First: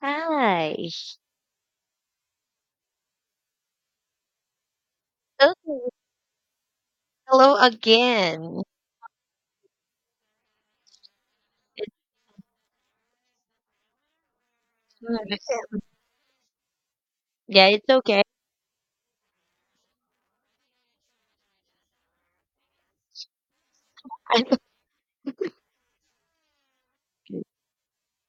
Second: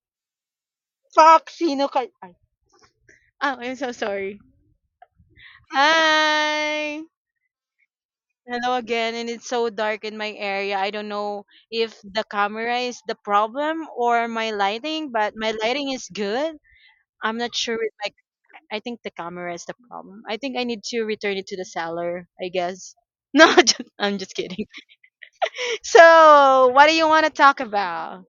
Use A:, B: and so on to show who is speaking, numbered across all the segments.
A: Hi.
B: Fuck! Sino ka ay. Oh, I'm so sorry.
A: Okay.
B: Hi!
A: Hello again.
B: Hello again, and it's so dark in my area. I don't know if the camera is the problem or my lighting, but my
A: Mm.
B: lighting is good. I'm not
A: Yeah,
B: sure
A: it's
B: if like
A: okay.
B: I think the camera is the problem. I think I need to return it to the seller, I guess. No, just, I'm just
A: I-
B: kidding. So, what do you want to talk about?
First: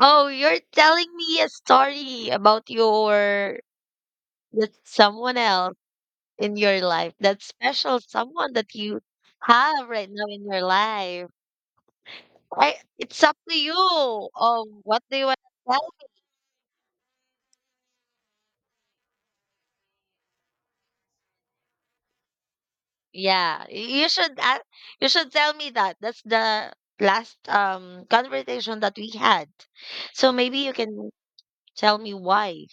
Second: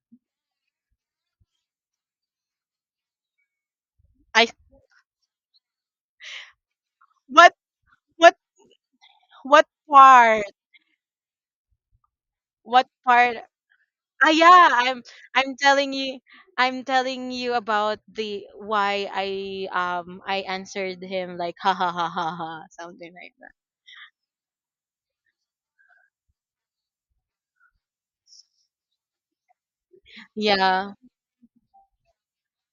A: Oh, you're telling me a story about your
B: I
A: that someone else in your life, that
B: what
A: special
B: what
A: someone that you
B: what
A: have right now in
B: part?
A: your life. I,
B: What
A: it's up
B: part?
A: to you. Oh,
B: Yeah,
A: what do you want
B: I'm
A: to tell
B: telling
A: me?
B: you I'm telling you about the why I answered him like ha ha ha ha ha, something like that.
A: Yeah, y- you should a you should tell me that. That's the last conversation that we had. So maybe you
B: Yeah.
A: can tell me why.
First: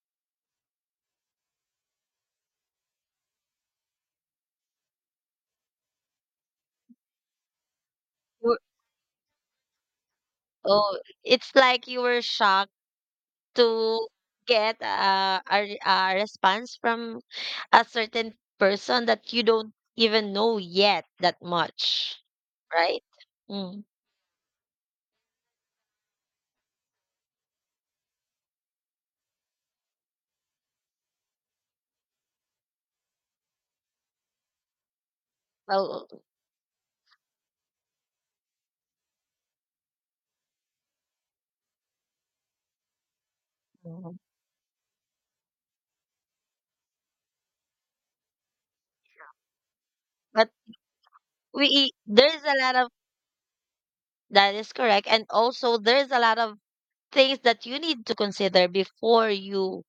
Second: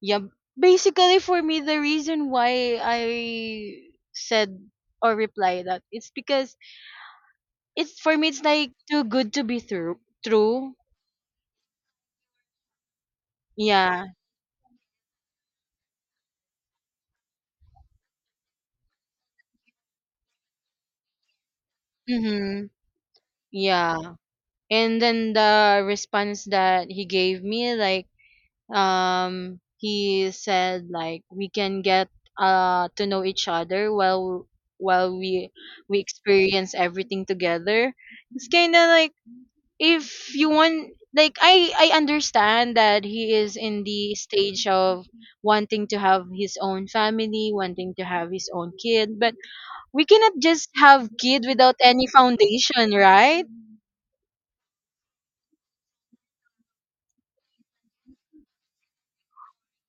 B: Yeah. Basically for me the reason why I said or reply that, it's because it's for me it's like too good to be true.
A: Oh, it's like you were shocked
B: Yeah.
A: to get a a response from a certain person that you don't even know yet that much,
B: Mhm.
A: right? Mm.
B: Yeah. And then the response that he gave me, like he said like we can get to know each other while while we
A: Well,
B: experience everything together. It's kind of like, if you want, like I understand that he is in the
A: mhm.
B: stage of wanting to have his own family, wanting to have his own kid, but we cannot
A: But
B: just have kid without
A: we
B: any
A: there's a lot of
B: foundation, right?
A: that is correct, and also there's a lot of things that you need to consider before you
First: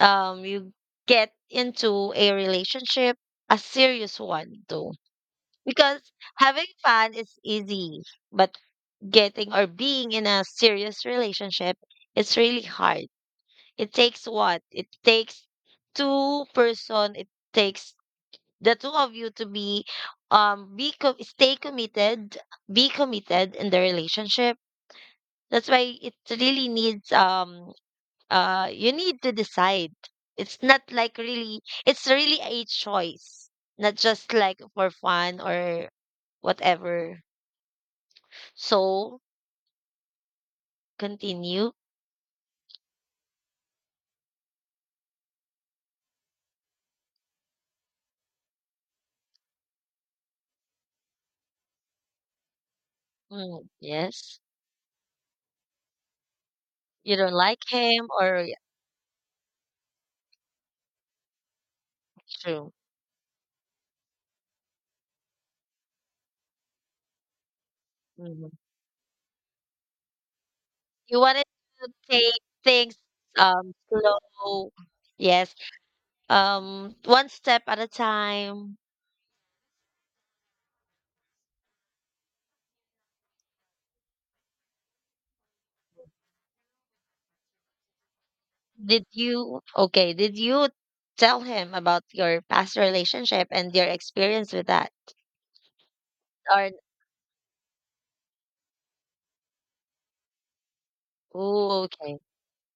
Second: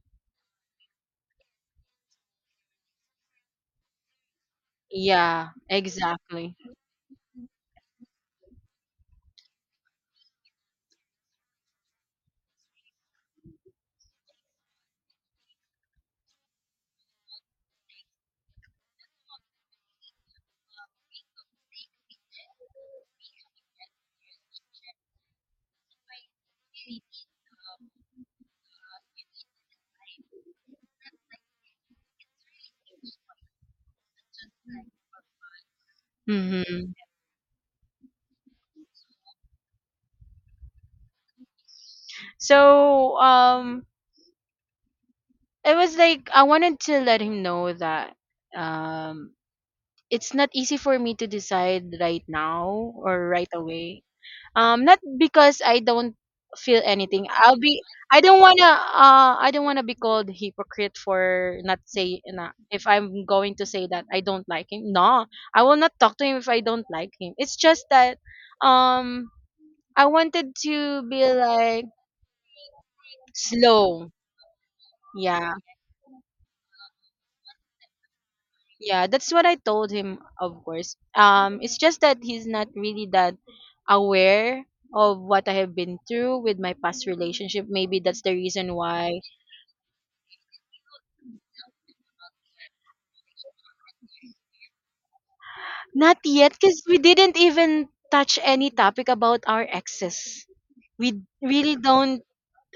A: you get into a relationship, a serious one too.
B: Yeah,
A: Because
B: exactly.
A: having fun is easy, but getting or being in a serious relationship, it's really hard. It takes what? It takes two person. It takes the two of you to be stay committed, be committed in the relationship. That's why it really needs you need to decide. It's really a choice, not just like for fun or
B: Mm-hmm.
A: whatever. So continue.
B: So it was like I wanted to let him know that um it's not easy for me to decide right now or right
A: Mm,
B: away.
A: yes.
B: Um, not because I don't feel
A: You
B: anything.
A: don't
B: I'll
A: like
B: be
A: him
B: I
A: or
B: don't
A: yeah,
B: want to I don't want to be called hypocrite for not say na.
A: true.
B: If I'm going to say that I don't like him, no, I will not talk to him if I don't like him. It's just that
A: Mhm.
B: um I wanted to
A: You
B: be
A: wanted
B: like
A: to take things
B: slow.
A: slow. Yes.
B: Yeah.
A: Um, one step at a time.
B: Yeah, that's what I told him, of course. It's just that he's not really that aware of what I have been through with my past relationship. Maybe that's the reason
A: Did
B: why.
A: you okay, did you tell him about your past relationship and your experience with that?
B: Not yet,
A: Or
B: because we didn't even touch any topic about our exes. We really
A: oh, okay.
B: don't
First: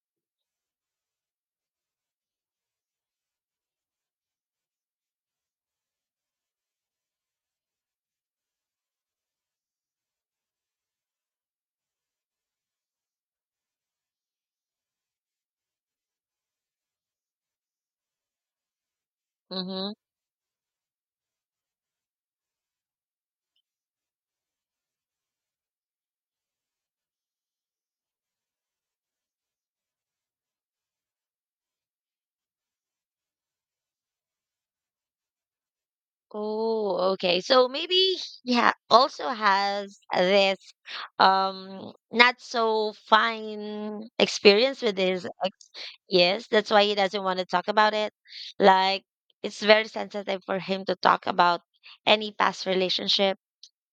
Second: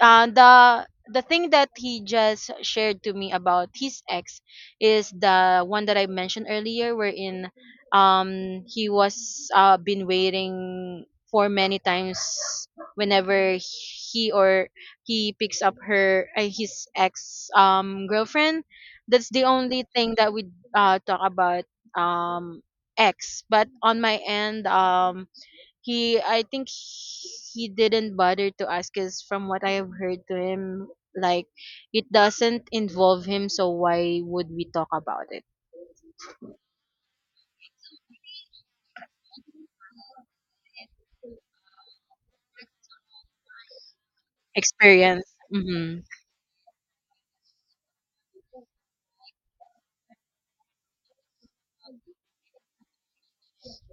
B: uh, the the thing that he just shared to me about his ex is the one that I mentioned earlier, wherein he was been waiting for many times whenever he or he picks up her, his ex girlfriend. That's the only
A: Mhm.
B: thing that we talk about, um ex. But on my end, um, he I think he didn't bother to ask us from what I have heard to him, like it doesn't involve him, so why would we talk about it?
A: Oh, okay. So maybe he ha also has this not so fine experience with
B: Experience.
A: his ex.
B: Hmm.
A: Yes, that's why he doesn't want to talk about it. Like it's very sensitive for him to talk about any past relationship.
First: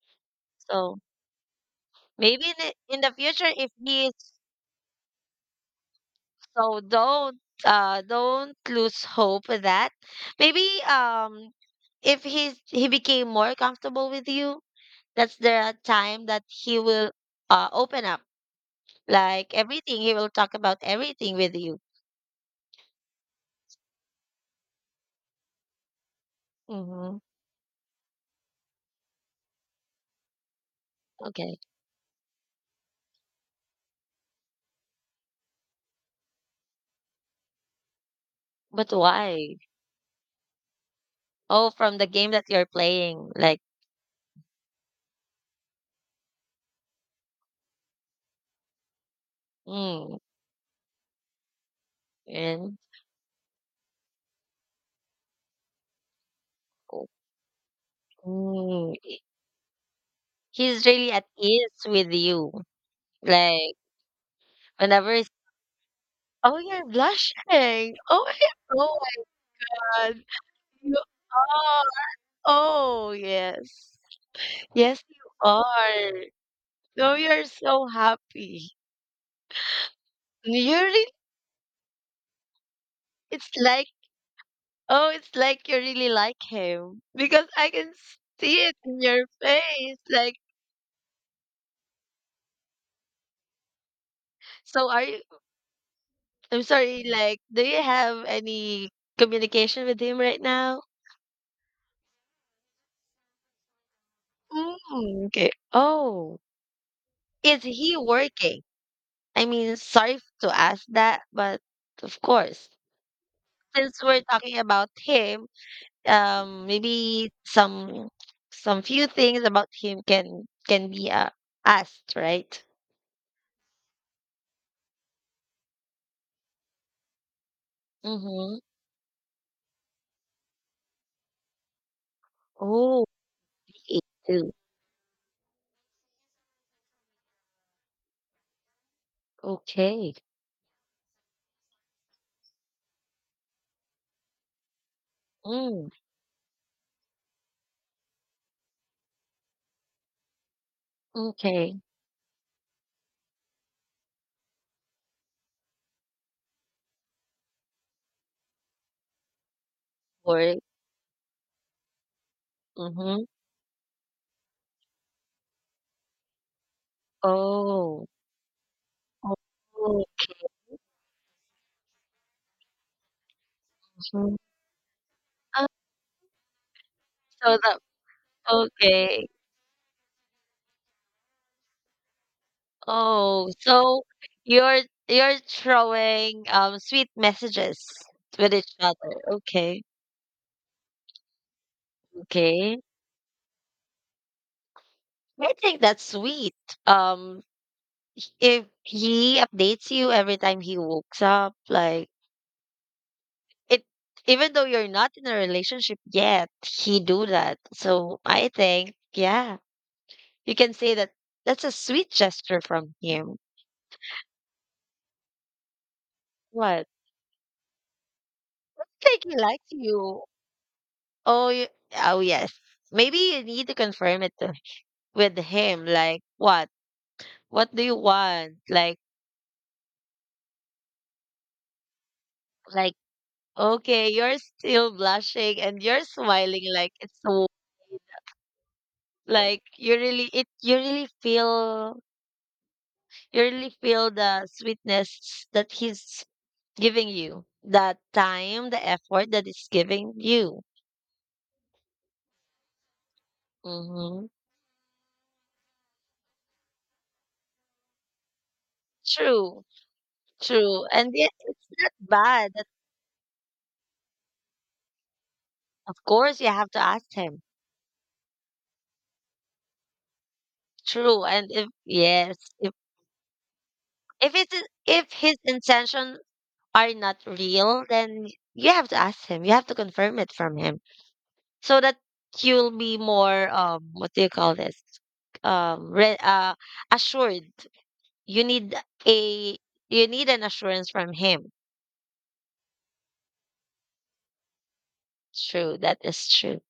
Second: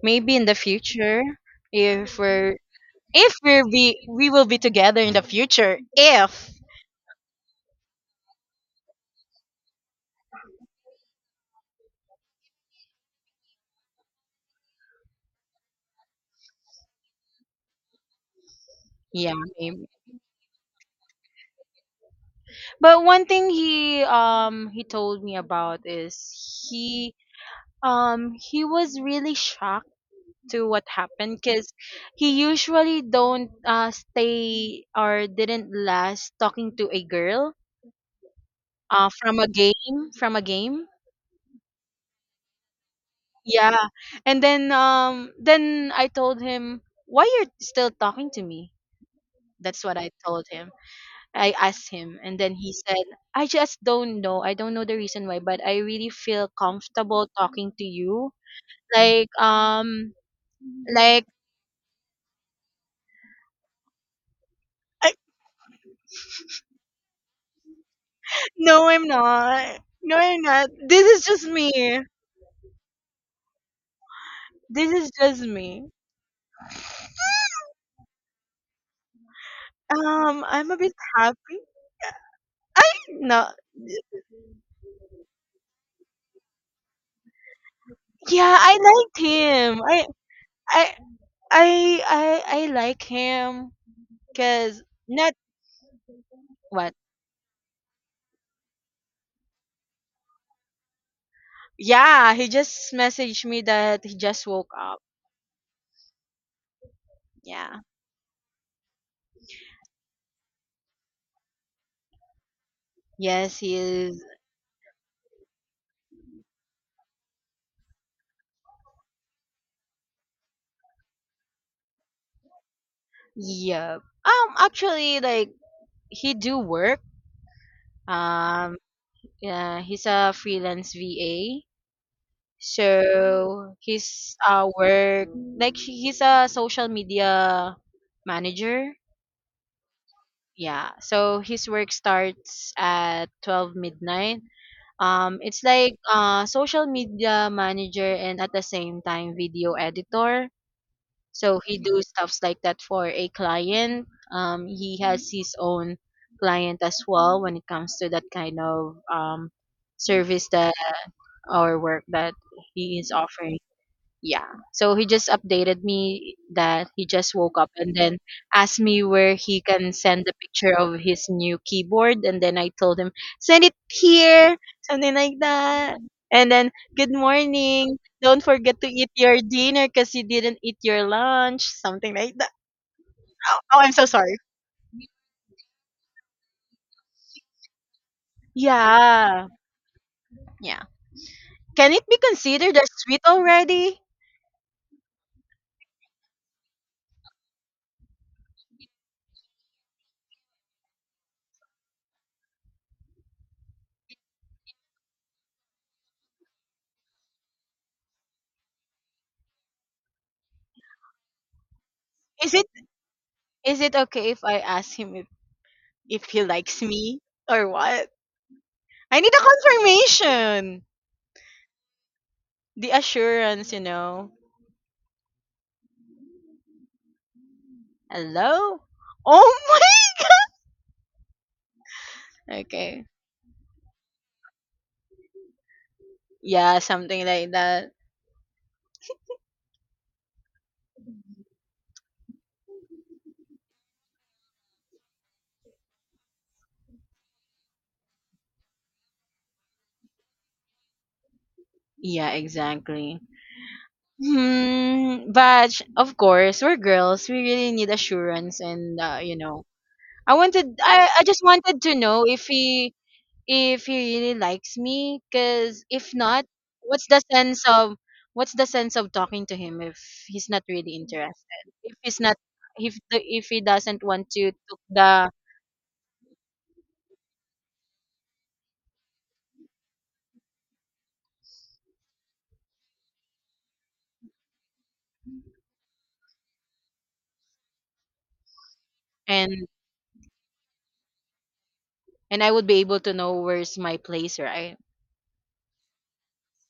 B: Maybe in the
A: So
B: future if
A: maybe in
B: we're
A: the
B: if
A: future
B: we're
A: if
B: be
A: he
B: we
A: is
B: will be together in the future if
A: so don't lose hope with that. Maybe if he's he became more comfortable with you, that's the time that he will open up,
B: yeah
A: like
B: maybe.
A: everything, he will talk about everything with you.
B: But one thing he told me about is
A: Mm-hmm.
B: he he was really shocked to what happened,
A: Okay.
B: because he usually don't, stay or didn't last talking to a girl,
A: But why?
B: from a game.
A: Oh, from the game that you're playing, like
B: Yeah. And then I told him, why you're still talking to me? That's what I
A: mm,
B: told him. I asked him and then he
A: and
B: said, I just don't know, I don't know the reason why, but I really feel
A: oh,
B: comfortable talking to you,
A: mm,
B: like, um,
A: he's really
B: like
A: at ease with you, like whenever
B: I,
A: he's, oh, you're blushing. Oh my,
B: no
A: oh
B: I'm
A: my
B: not,
A: god,
B: I'm not,
A: you
B: this is just
A: are.
B: me.
A: Oh yes,
B: This
A: yes
B: is
A: you
B: just me.
A: are. Oh, you're so happy.
B: I'm
A: You
B: a bit
A: really
B: happy. No,
A: it's like oh, it's like you really like him because I can
B: yeah,
A: see it
B: I
A: in
B: liked
A: your
B: him.
A: face. Like,
B: I I I like him because
A: so are you,
B: not
A: I'm
B: what.
A: sorry, like, do you have any communication with him right now?
B: Yeah, he just messaged me that he just woke up.
A: Mm, okay. Oh, is
B: Yeah.
A: he working? I mean, sorry to ask that, but of course,
B: Yes, he
A: since we're
B: is.
A: talking about him, maybe some few things about him can be asked, right?
B: Yep. Actually, like he do work.
A: Mm-hmm.
B: Um, yeah, he's a freelance VA.
A: Oh,
B: So his,
A: okay.
B: work, like he's a social media manager.
A: Okay.
B: Yeah. So his work starts at 12 midnight. It's
A: Mm,
B: like, social media manager and at the same time video editor. So he
A: okay.
B: do stuffs like that for a client. He has his own client as well when it comes to that kind of, service
A: Work.
B: that or work that he is
A: Mhm.
B: offering. Yeah. So he just updated me that he just woke up and
A: Oh.
B: then asked me where he can
A: Oh,
B: send the picture of his new keyboard. And then I told him, send it
A: mhm.
B: here, something like
A: Ah,
B: that. And then, good
A: so that
B: morning. Don't forget to eat
A: okay.
B: your dinner because you didn't eat your lunch, something like that.
A: Oh,
B: Oh, oh, I'm
A: so
B: so sorry.
A: you're you're throwing sweet messages with each other.
B: Yeah.
A: Okay.
B: Yeah. Can it be considered
A: Okay.
B: as sweet already?
A: I think that's sweet. Um, if he updates you every time he wakes up, like it, even though you're not in a relationship yet, he do that. So I think, yeah. You can say that that's a sweet
B: Is
A: gesture
B: it
A: from him.
B: is it okay if I ask him if he likes
A: What?
B: me or what?
A: Like
B: I need
A: he likes
B: a
A: you.
B: confirmation.
A: Oh, y- oh yes.
B: The
A: Maybe you need
B: assurance,
A: to
B: you
A: confirm
B: know.
A: it to, with him. Like what? What do you want?
B: Hello? Oh my.
A: Like
B: Okay.
A: okay, you're still blushing and you're smiling,
B: Yeah,
A: like it's
B: something
A: so
B: like that.
A: like you really it you really feel the sweetness that he's giving you, the time, the effort that he's giving you.
B: Yeah, exactly.
A: Mm-hmm.
B: Hmm, but of course, we're girls. We really need assurance and, you
A: True.
B: know.
A: True. And
B: I
A: yeah,
B: just
A: it's
B: wanted
A: not
B: to know
A: bad. That,
B: if he really likes me, because
A: of
B: if
A: course,
B: not,
A: you have to
B: what's
A: ask
B: the
A: him.
B: sense of what's the sense of talking to him if he's not really
A: True.
B: interested,
A: And if
B: if he's
A: yes,
B: not if if he doesn't want
A: if
B: to
A: it's
B: took
A: if
B: the.
A: his intention are not real, then you have to ask him. You have to confirm it from him so that you'll be more what do you call this? Um re- uh Assured. You need a
B: and
A: you need an assurance from him.
B: and I would be able to know where's my place, right?
A: True. That is true.